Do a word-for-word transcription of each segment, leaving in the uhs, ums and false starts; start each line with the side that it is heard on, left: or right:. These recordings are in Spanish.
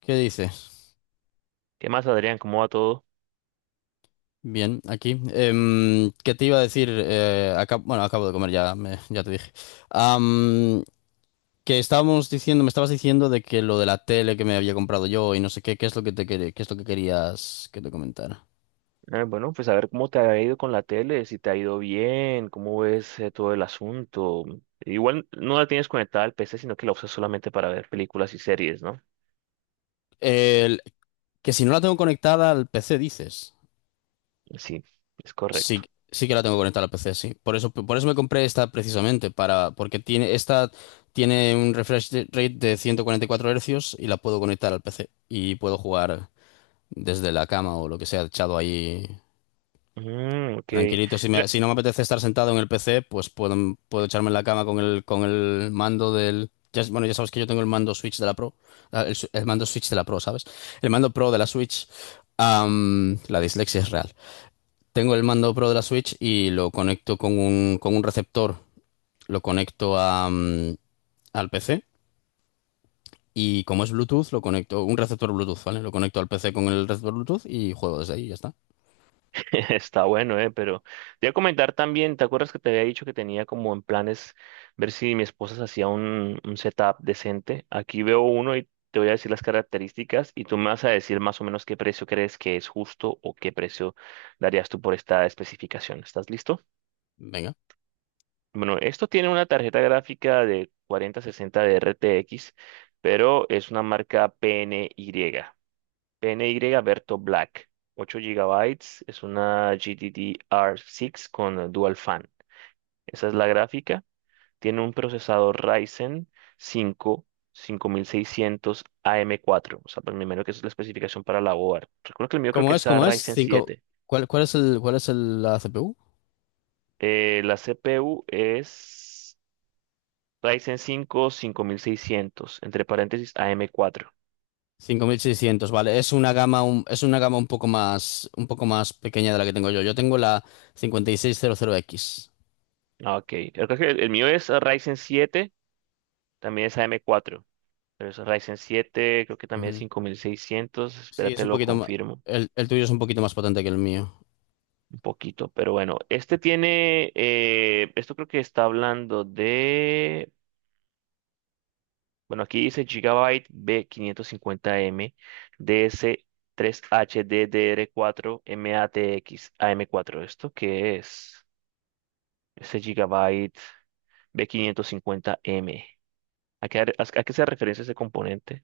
left: ¿Qué dices?
right: ¿Qué más, Adrián? ¿Cómo va todo?
left: Bien, aquí. Em, ¿qué te iba a decir? Eh, acab- bueno, acabo de comer, ya, me- ya te dije. Am, que estábamos diciendo, me estabas diciendo de que lo de la tele que me había comprado yo y no sé qué, qué es lo que te quer- qué es lo que querías que te comentara.
right: Eh, bueno, pues a ver cómo te ha ido con la tele, si te ha ido bien, cómo ves eh, todo el asunto. Igual no la tienes conectada al P C, sino que la usas solamente para ver películas y series, ¿no?
left: El- que si no la tengo conectada al P C, dices.
right: Sí, es correcto.
left: Sí, sí que la tengo conectada al P C, sí. Por eso, por eso me compré esta precisamente, para, porque tiene, esta tiene un refresh de- rate de ciento cuarenta y cuatro hercios Hz y la puedo conectar al P C y puedo jugar. Desde la cama o lo que sea, echado ahí
right: Mm, ok.
left: tranquilito. Si,
right: Mira,
left: me- si no me apetece estar sentado en el P C, pues puedo, puedo echarme en la cama con el, con el mando del... ya- Bueno, ya sabes que yo tengo el mando Switch de la Pro, ah, el, su- el mando Switch de la Pro, ¿sabes? El mando Pro de la Switch. Am, la dislexia es real. Tengo el mando Pro de la Switch y lo conecto con un, con un receptor, lo conecto a, mm, al P C. Y como es Bluetooth, lo conecto, un receptor Bluetooth, ¿vale? Lo conecto al P C con el receptor Bluetooth y juego desde ahí, ya está.
right: está bueno, ¿eh? Pero te voy a comentar también, ¿te acuerdas que te había dicho que tenía como en planes ver si mi esposa se hacía un, un setup decente? Aquí veo uno y te voy a decir las características y tú me vas a decir más o menos qué precio crees que es justo o qué precio darías tú por esta especificación. ¿Estás listo?
left: Venga.
right: Bueno, esto tiene una tarjeta gráfica de cuarenta sesenta de R T X, pero es una marca P N Y. P N Y Berto Black, ocho gigabytes, es una G D D R seis con Dual Fan. Esa es la gráfica. Tiene un procesador Ryzen cinco cinco mil seiscientos am cuatro. O sea, pues me imagino que esa es la especificación para la board. Recuerdo que el mío creo
left: ¿Cómo
right: que
left: es?
right: es a
left: ¿Cómo es?
right: Ryzen
left: Cinco,
right: siete.
left: ¿cuál, cuál es el, ¿cuál es el, la C P U?
right: Eh, la C P U es Ryzen cinco cinco mil seiscientos entre paréntesis am cuatro.
left: Seiscientos, vale, es una gama un, es una gama un poco más un poco más pequeña de la que tengo yo. Yo tengo la cincuenta y seis cero cero x.
right: Ah, ok, creo que el el mío es Ryzen siete, también es am cuatro. Pero es un Ryzen siete, creo que también es
left: Ujú.
right: cinco mil seiscientos.
left: Sí, es
right: Espérate,
left: un
right: lo
left: poquito más,
right: confirmo
left: el, el tuyo es un poquito más potente que el mío.
right: un poquito, pero bueno, este tiene, eh, esto creo que está hablando de, bueno, aquí dice Gigabyte b quinientos cincuenta m D S tres H ds D S tres H D D R cuatro M A T X A M cuatro. ¿Esto qué es? Ese Gigabyte b quinientos cincuenta M. ¿a qué, a qué se referencia ese componente?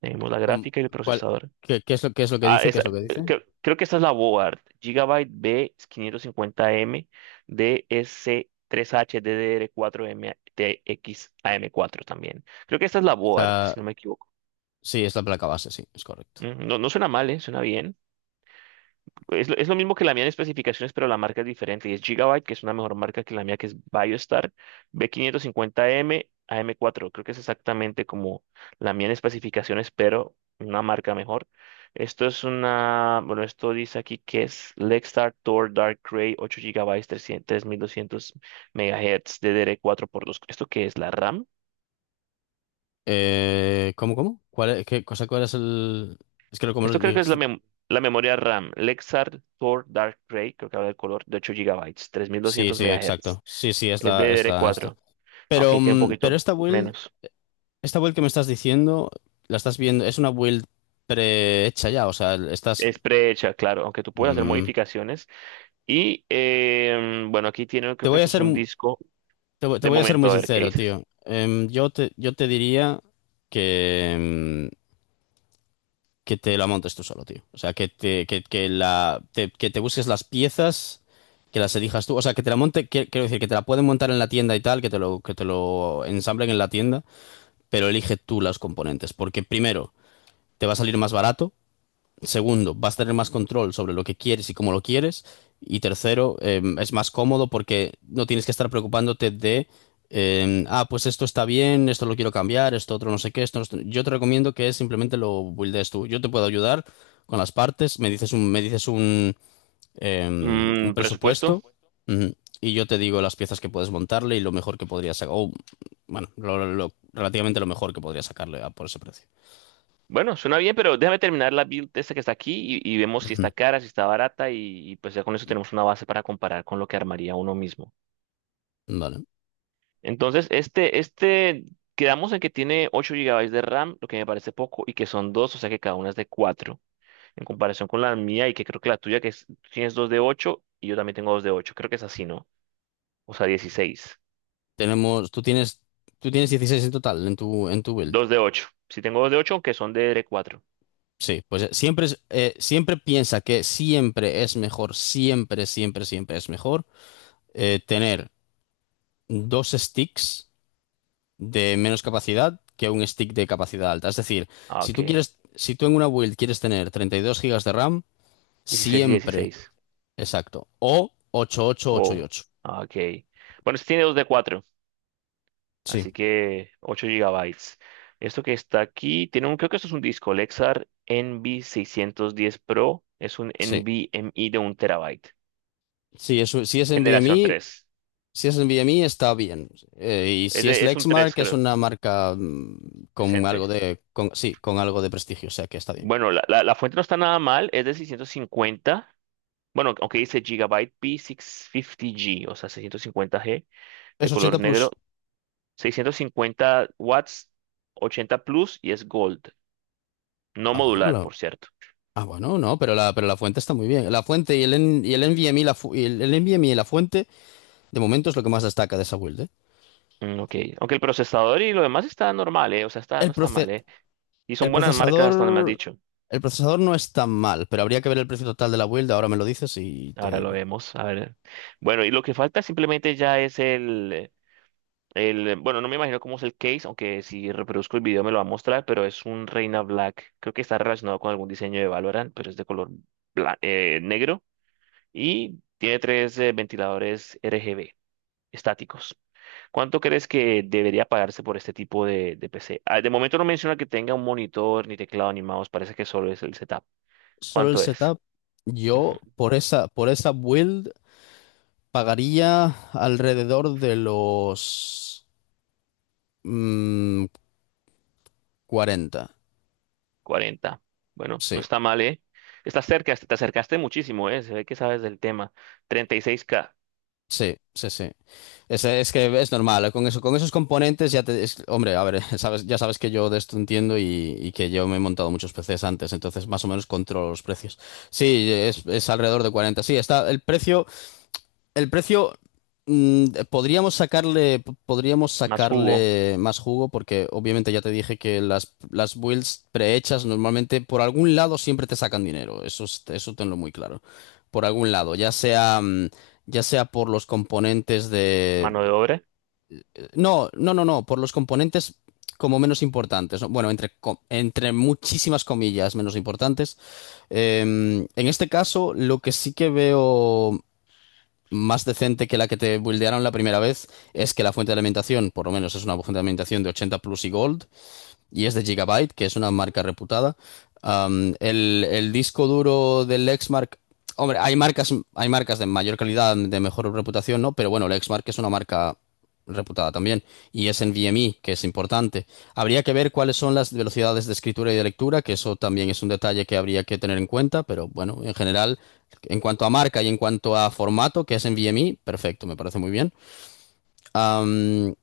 right: Tenemos la
left: ¿Cómo-
right: gráfica y el
left: cuál-
right: procesador.
left: qué, ¿qué es lo, qué es lo que
right: Ah,
left: dice? ¿Qué
right: esa-
left: es lo que dice?
right: creo, creo que esta es la board. Gigabyte B quinientos cincuenta M d DSC3HDDR4MTX mtx m cuatro también. Creo que esta es la
left: Es
right: board,
left: la-
right: si no me equivoco.
left: sí, es la placa base, sí, es correcto.
right: Mm, No, no suena mal, ¿eh? Suena bien. Es lo, es lo mismo que la mía en especificaciones, pero la marca es diferente. Y es Gigabyte, que es una mejor marca que la mía, que es BioStar, b quinientos cincuenta m A m cuatro. Creo que es exactamente como la mía en especificaciones, pero una marca mejor. Esto es una, bueno, esto dice aquí que es Lextar Tor Dark Gray ocho gigabytes trescientos tres mil doscientos MHz, ddr cuatro por dos. ¿Esto qué es? ¿La RAM?
left: Eh, ¿cómo, cómo? ¿Cuál, es- qué cosa, cuál es el...? Es que lo- como lo
right: Esto creo que es la,
left: dijiste...
right: mem- la memoria RAM. Lexar Tor Dark Gray, creo que habla del color, de ocho gigabytes tres mil
left: Sí,
right: doscientos
left: sí,
right: MHz.
left: exacto. Sí, sí, es
right: Es de
left: la, es la esta.
right: D D R cuatro. Ok,
left: Pero,
right: tiene un
left: mm, pero
right: poquito
left: esta build,
right: menos.
left: esta build que me estás diciendo, la estás viendo, es una build prehecha ya, o sea, estás...
right: Es prehecha, claro, aunque tú puedes hacer
left: mm,
right: modificaciones. Y eh, bueno, aquí tiene,
left: te
right: creo que
left: voy a
right: esto es
left: ser,
right: un
left: mu-
right: disco,
left: te, voy te
right: de
left: voy a ser muy
right: momento, a ver qué
left: sincero,
right: dices.
left: tío. Em, yo te, yo te diría que, mm, que te la montes tú solo, tío. O sea, que te, que, que la, te, que te busques las piezas, que las elijas tú. O sea, que te la monte, que- quiero decir, que te la pueden montar en la tienda y tal, que te lo, que te lo ensamblen en la tienda, pero elige tú las componentes, porque primero, te va a salir más barato. Segundo, vas a tener más control sobre lo que quieres y cómo lo quieres. Y tercero, eh, es más cómodo porque no tienes que estar preocupándote de, eh, ah, pues esto está bien, esto lo quiero cambiar, esto otro no sé qué, esto no- Yo te recomiendo que simplemente lo buildes tú. Yo te puedo ayudar con las partes, me dices un, me dices un, eh, un
right: Mm, presupuesto.
left: presupuesto ujú, y yo te digo las piezas que puedes montarle y lo mejor que podrías sacar, o bueno, lo, lo- lo- relativamente lo mejor que podrías sacarle a- por ese precio.
right: Bueno, suena bien, pero déjame terminar la build esta que está aquí y, y vemos si
left: Ujú.
right: está cara, si está barata y, y pues ya con eso tenemos una base para comparar con lo que armaría uno mismo.
left: Vale.
right: Entonces, este, este, quedamos en que tiene ocho gigabytes de RAM, lo que me parece poco, y que son dos, o sea que cada una es de cuatro en comparación con la mía, y que creo que la tuya que es, tú tienes dos de ocho y yo también tengo dos de ocho, creo que es así, ¿no? O sea, dieciséis,
left: Tenemos, tú tienes, tú tienes dieciséis en total en tu, en tu build.
right: dos de ocho. Si tengo dos de ocho, aunque son de cuatro.
left: Sí, pues eh, siempre, es- eh, siempre piensa que siempre es mejor, siempre, siempre, siempre es mejor eh, tener dos sticks de menos capacidad que un stick de capacidad alta. Es decir,
right: Ah,
left: si tú
right: ok.
left: quieres, si tú en una build quieres tener treinta y dos gigas de RAM,
right: Dieciséis y
left: siempre,
right: dieciséis.
left: exacto, o ocho, ocho, ocho
right: Oh,
left: y
right: no.
left: ocho.
right: Ah, ok. Bueno, este tiene dos de cuatro,
left: Sí.
right: así que ocho gigabytes. Esto que está aquí tiene un, creo que esto es un disco, Lexar N V seiscientos diez Pro, es un
left: Sí,
right: NVMe de un terabyte.
left: sí, eso, si es
right: Generación
left: NVMe,
right: tres.
left: Si es en NVMe está bien. Eh, y
right: Es,
left: si es
right: de- es un
left: Lexmark
right: tres,
left: es
right: creo.
left: una marca mm, con algo
right: Decente.
left: de con, sí, con algo de prestigio, o sea que está bien.
right: Bueno, la, la- la fuente no está nada mal, es de seiscientos cincuenta. Bueno, aunque dice Gigabyte P seiscientos cincuenta G, o sea, seiscientos cincuenta g, de
left: Es
right: color
left: ochenta
right: negro,
left: plus.
right: seiscientos cincuenta watts, ochenta plus y es gold, no
left: Ah, bueno,
right: modular,
left: la-
right: por cierto.
left: ah, bueno, no, pero la, pero la fuente está muy bien. La fuente y el, N- y el NVMe, y la fu- y el, el NVMe y la fuente, de momento es lo que más destaca de esa build, ¿eh?
right: Mm, ok, aunque el procesador y lo demás está normal, ¿eh? O sea, está, no
left: El
right: está
left: proce-
right: mal, ¿eh? Y son
left: el
right: buenas marcas hasta donde me has
left: procesador,
right: dicho.
left: el procesador no es tan mal, pero habría que ver el precio total de la build. Ahora me lo dices y te
right: Ahora lo
left: digo.
right: vemos, a ver. Bueno, y lo que falta simplemente ya es el, El, bueno, no me imagino cómo es el case, aunque si reproduzco el video me lo va a mostrar, pero es un Reina Black. Creo que está relacionado con algún diseño de Valorant, pero es de color bla- eh, negro, y tiene tres eh, ventiladores R G B estáticos. ¿Cuánto crees que debería pagarse por este tipo de, de P C? Ah, de momento no menciona que tenga un monitor, ni teclado, ni mouse, parece que solo es el setup.
left: Solo el
right: ¿Cuánto es?
left: setup, yo
right: Ujú,
left: por esa, por esa build. Pagaría alrededor de los mm, cuarenta.
right: cuarenta. Bueno, no
left: Sí,
right: está mal, ¿eh? Estás cerca, te acercaste muchísimo, ¿eh? Se ve que sabes del tema. Treinta y seis k.
left: sí, sí, sí. Es, es que es normal. ¿Eh? Con eso, con esos componentes ya te... es- hombre, a ver, sabes, ya sabes que yo de esto entiendo y, y que yo me he montado muchos P Cs antes, entonces más o menos controlo los precios. Sí, es, es alrededor de cuarenta. Sí, está el precio. El precio, mm, podríamos sacarle, podríamos
right: Más jugo.
left: sacarle más jugo porque obviamente ya te dije que las, las builds prehechas normalmente por algún lado siempre te sacan dinero. Eso, es- eso tenlo muy claro. Por algún lado, ya sea, mm, ya sea por los componentes de...
right: Mano de obra.
left: No, no, no, no, por los componentes como menos importantes. ¿No? Bueno, entre, co- entre muchísimas comillas menos importantes. Em, en este caso, lo que sí que veo más decente que la que te buildearon la primera vez es que la fuente de alimentación, por lo menos es una fuente de alimentación de ochenta plus y gold, y es de Gigabyte, que es una marca reputada. Um, el, el, disco duro del Lexmark, hombre, hay marcas, hay marcas de mayor calidad, de mejor reputación, ¿no? Pero bueno, Lexmark es una marca reputada también y es en V M I, que es importante. Habría que ver cuáles son las velocidades de escritura y de lectura, que eso también es un detalle que habría que tener en cuenta, pero bueno, en general, en cuanto a marca y en cuanto a formato, que es en V M I, perfecto, me parece muy bien. Um,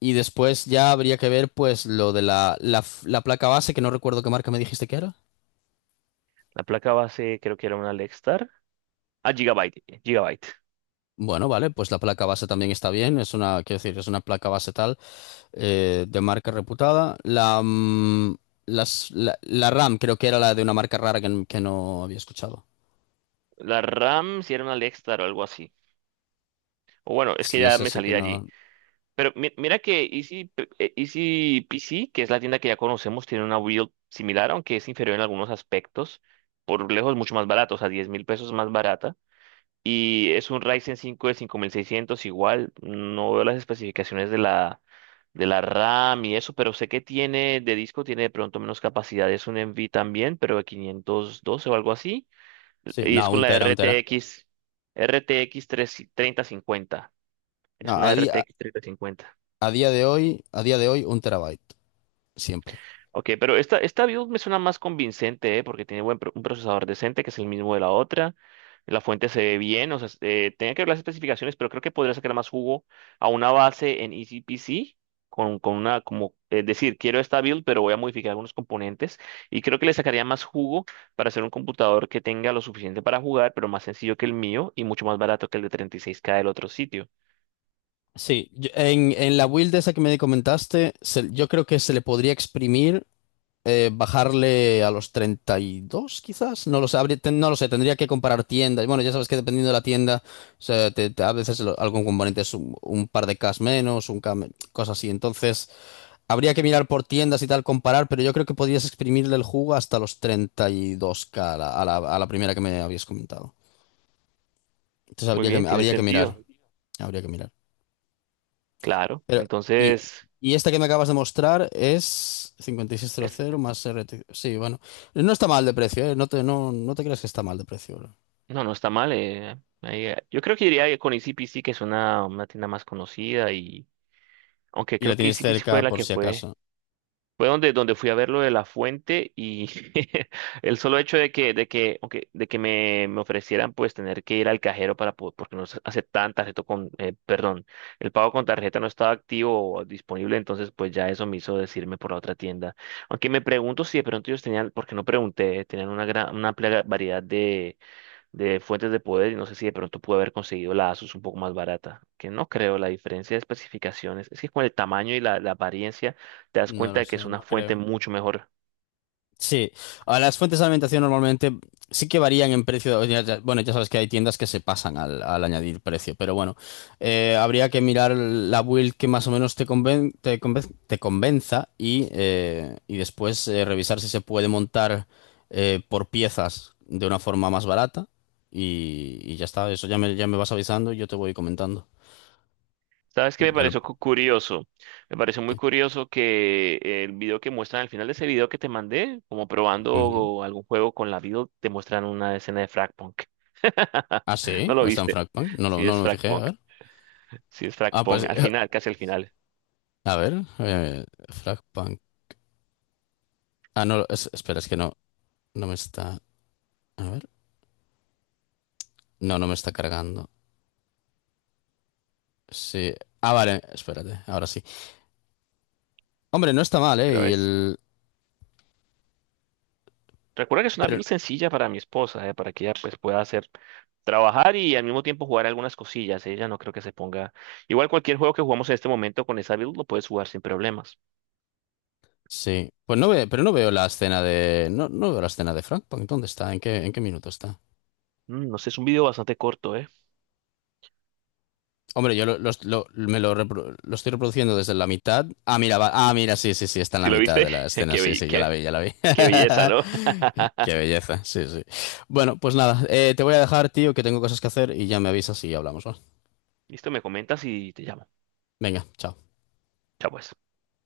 left: y después ya habría que ver pues lo de la, la, la placa base, que no recuerdo qué marca me dijiste que era.
right: La placa base creo que era una Lextar. Ah, Gigabyte. Gigabyte.
left: Bueno, vale, pues la placa base también está bien, es una, quiero decir, es una placa base tal, eh, de marca reputada. La, mm, las, la, la RAM creo que era la de una marca rara que, n- que no había escuchado.
right: La RAM, si era una Lextar o algo así. O bueno, es que
left: Sí,
right: ya
left: esa
right: me
left: sí
right: salí
left: que
right: de allí.
left: no.
right: Pero mi- mira que Easy, P- eh, Easy P C, que es la tienda que ya conocemos, tiene una build similar, aunque es inferior en algunos aspectos. Por lejos mucho más barata, o sea, diez mil pesos más barata. Y es un Ryzen cinco de cinco mil seiscientos igual. No veo las especificaciones de la, de la RAM y eso, pero sé que tiene de disco, tiene de pronto menos capacidad. Es un N V también, pero de quinientos doce o algo así.
left: Sí,
right: Y es
left: no,
right: con
left: un
right: la
left: tera, un tera.
right: R T X, R T X tres treinta cincuenta.
left: No,
right: Es una
left: a día,
right: R T X treinta cincuenta.
left: a día de hoy, a día de hoy, un terabyte, siempre.
right: Ok, pero esta, esta build me suena más convincente, ¿eh? Porque tiene buen pro- un procesador decente, que es el mismo de la otra. La fuente se ve bien, o sea, s- eh, tenía que ver las especificaciones, pero creo que podría sacar más jugo a una base en E C P C, con, con una, como, es decir, quiero esta build, pero voy a modificar algunos componentes, y creo que le sacaría más jugo para hacer un computador que tenga lo suficiente para jugar, pero más sencillo que el mío y mucho más barato que el de treinta y seis k del otro sitio.
left: Sí, yo- en, en la build esa que me comentaste, se- yo creo que se le podría exprimir eh, bajarle a los treinta y dos quizás. No lo sé, habría- ten- no lo sé, tendría que comparar tiendas. Bueno, ya sabes que dependiendo de la tienda, o sea, te- te- a veces lo- algún componente es un, un par de Ks menos, un K, me- cosas así. Entonces, habría que mirar por tiendas y tal, comparar, pero yo creo que podrías exprimirle el jugo hasta los treinta y dos k a la, a la- a la primera que me habías comentado. Entonces,
right: Muy
left: habría
right: bien,
left: que,
right: tiene
left: habría que
right: sentido,
left: mirar, habría que mirar.
right: claro.
left: Pero, y,
right: Entonces...
left: y esta que me acabas de mostrar es cincuenta y seis cero cero más R T. Sí, bueno. No está mal de precio, ¿eh? No te, no, no te creas que está mal de precio, bro.
right: No, no está mal. Eh, ahí, eh, yo creo que iría con E C P C, que es una, una tienda más conocida, y aunque
left: Y la
right: creo que
left: tienes
right: E C P C fue
left: cerca
right: la
left: por
right: que
left: si
right: fue,
left: acaso.
right: fue donde, donde fui a ver lo de la fuente y el solo hecho de que, de que, aunque- de que me, me ofrecieran pues tener que ir al cajero para po- porque no se aceptaban tarjeta con, eh, perdón, el pago con tarjeta no estaba activo o disponible, entonces pues ya eso me hizo decirme por la otra tienda. Aunque me pregunto si de pronto ellos tenían, porque no pregunté, tenían una gran, una amplia variedad de fuentes de poder, y no sé si de pronto pude haber conseguido la Asus un poco más barata, que no creo, la diferencia de especificaciones, es que con el tamaño y la, la apariencia te das
left: No
right: cuenta
left: lo
right: de que es
left: sé,
right: una
left: no
right: fuente
left: creo.
right: mucho mejor.
left: Sí, a las fuentes de alimentación normalmente sí que varían en precio. ya- ya- Bueno, ya sabes que hay tiendas que se pasan al, al añadir precio, pero bueno, eh, habría que mirar la build que más o menos te conven- te conven- te convenza y, eh, y después eh, revisar si se puede montar eh, por piezas de una forma más barata y, y ya está. Eso ya me, ya me vas avisando y yo te voy comentando.
right: ¿Sabes qué me
left: Ya lo...
right: pareció cu- curioso? Me pareció muy
left: ¿Qué?
right: curioso que el video que muestran al final de ese video que te mandé, como
left: Ujú.
right: probando algún juego con la Build, te muestran una escena de Fragpunk.
left: Ah, sí,
right: ¿No lo
left: o está en
right: viste?
left: Fragpunk. No, lo-
right: Sí es
left: no me fijé, a
right: Fragpunk,
left: ver.
right: sí es
left: Ah, pues
right: Fragpunk, al final, casi al final,
left: a ver, eh, Fragpunk. Ah, no, es- espera, es que no, no me está. A ver. No, no me está cargando. Sí. Ah, vale, espérate, ahora sí. Hombre, no está mal, ¿eh?
right: pero
left: Y
right: es...
left: el.
right: Recuerda que es una
left: Pero.
right: build sencilla para mi esposa, eh, para que ella pues pueda hacer trabajar y al mismo tiempo jugar algunas cosillas. Ella no creo que se ponga. Igual cualquier juego que jugamos en este momento con esa build lo puedes jugar sin problemas.
left: Sí. Pues no veo, pero no veo la escena de. No, no veo la escena de Frank. Punk. ¿Dónde está? ¿En qué, en qué minuto está?
right: Mm, no sé, es un video bastante corto, ¿eh?
left: Hombre, yo lo, los- lo- me lo, repro- lo estoy reproduciendo desde la mitad. Ah, mira, va- ah, mira, sí, sí, sí, está en
right: Si
left: la
right: lo
left: mitad
right: viste,
left: de la escena.
right: qué,
left: Sí,
right: be-
left: sí, ya la
right: qué,
left: vi, ya la vi.
right: qué belleza, ¿no?
left: Qué belleza, sí, sí. Bueno, pues nada, eh, te voy a dejar, tío, que tengo cosas que hacer y ya me avisas y hablamos, ¿va?
right: Listo, me comentas y te llamo.
left: Venga, chao.
right: Chao, pues.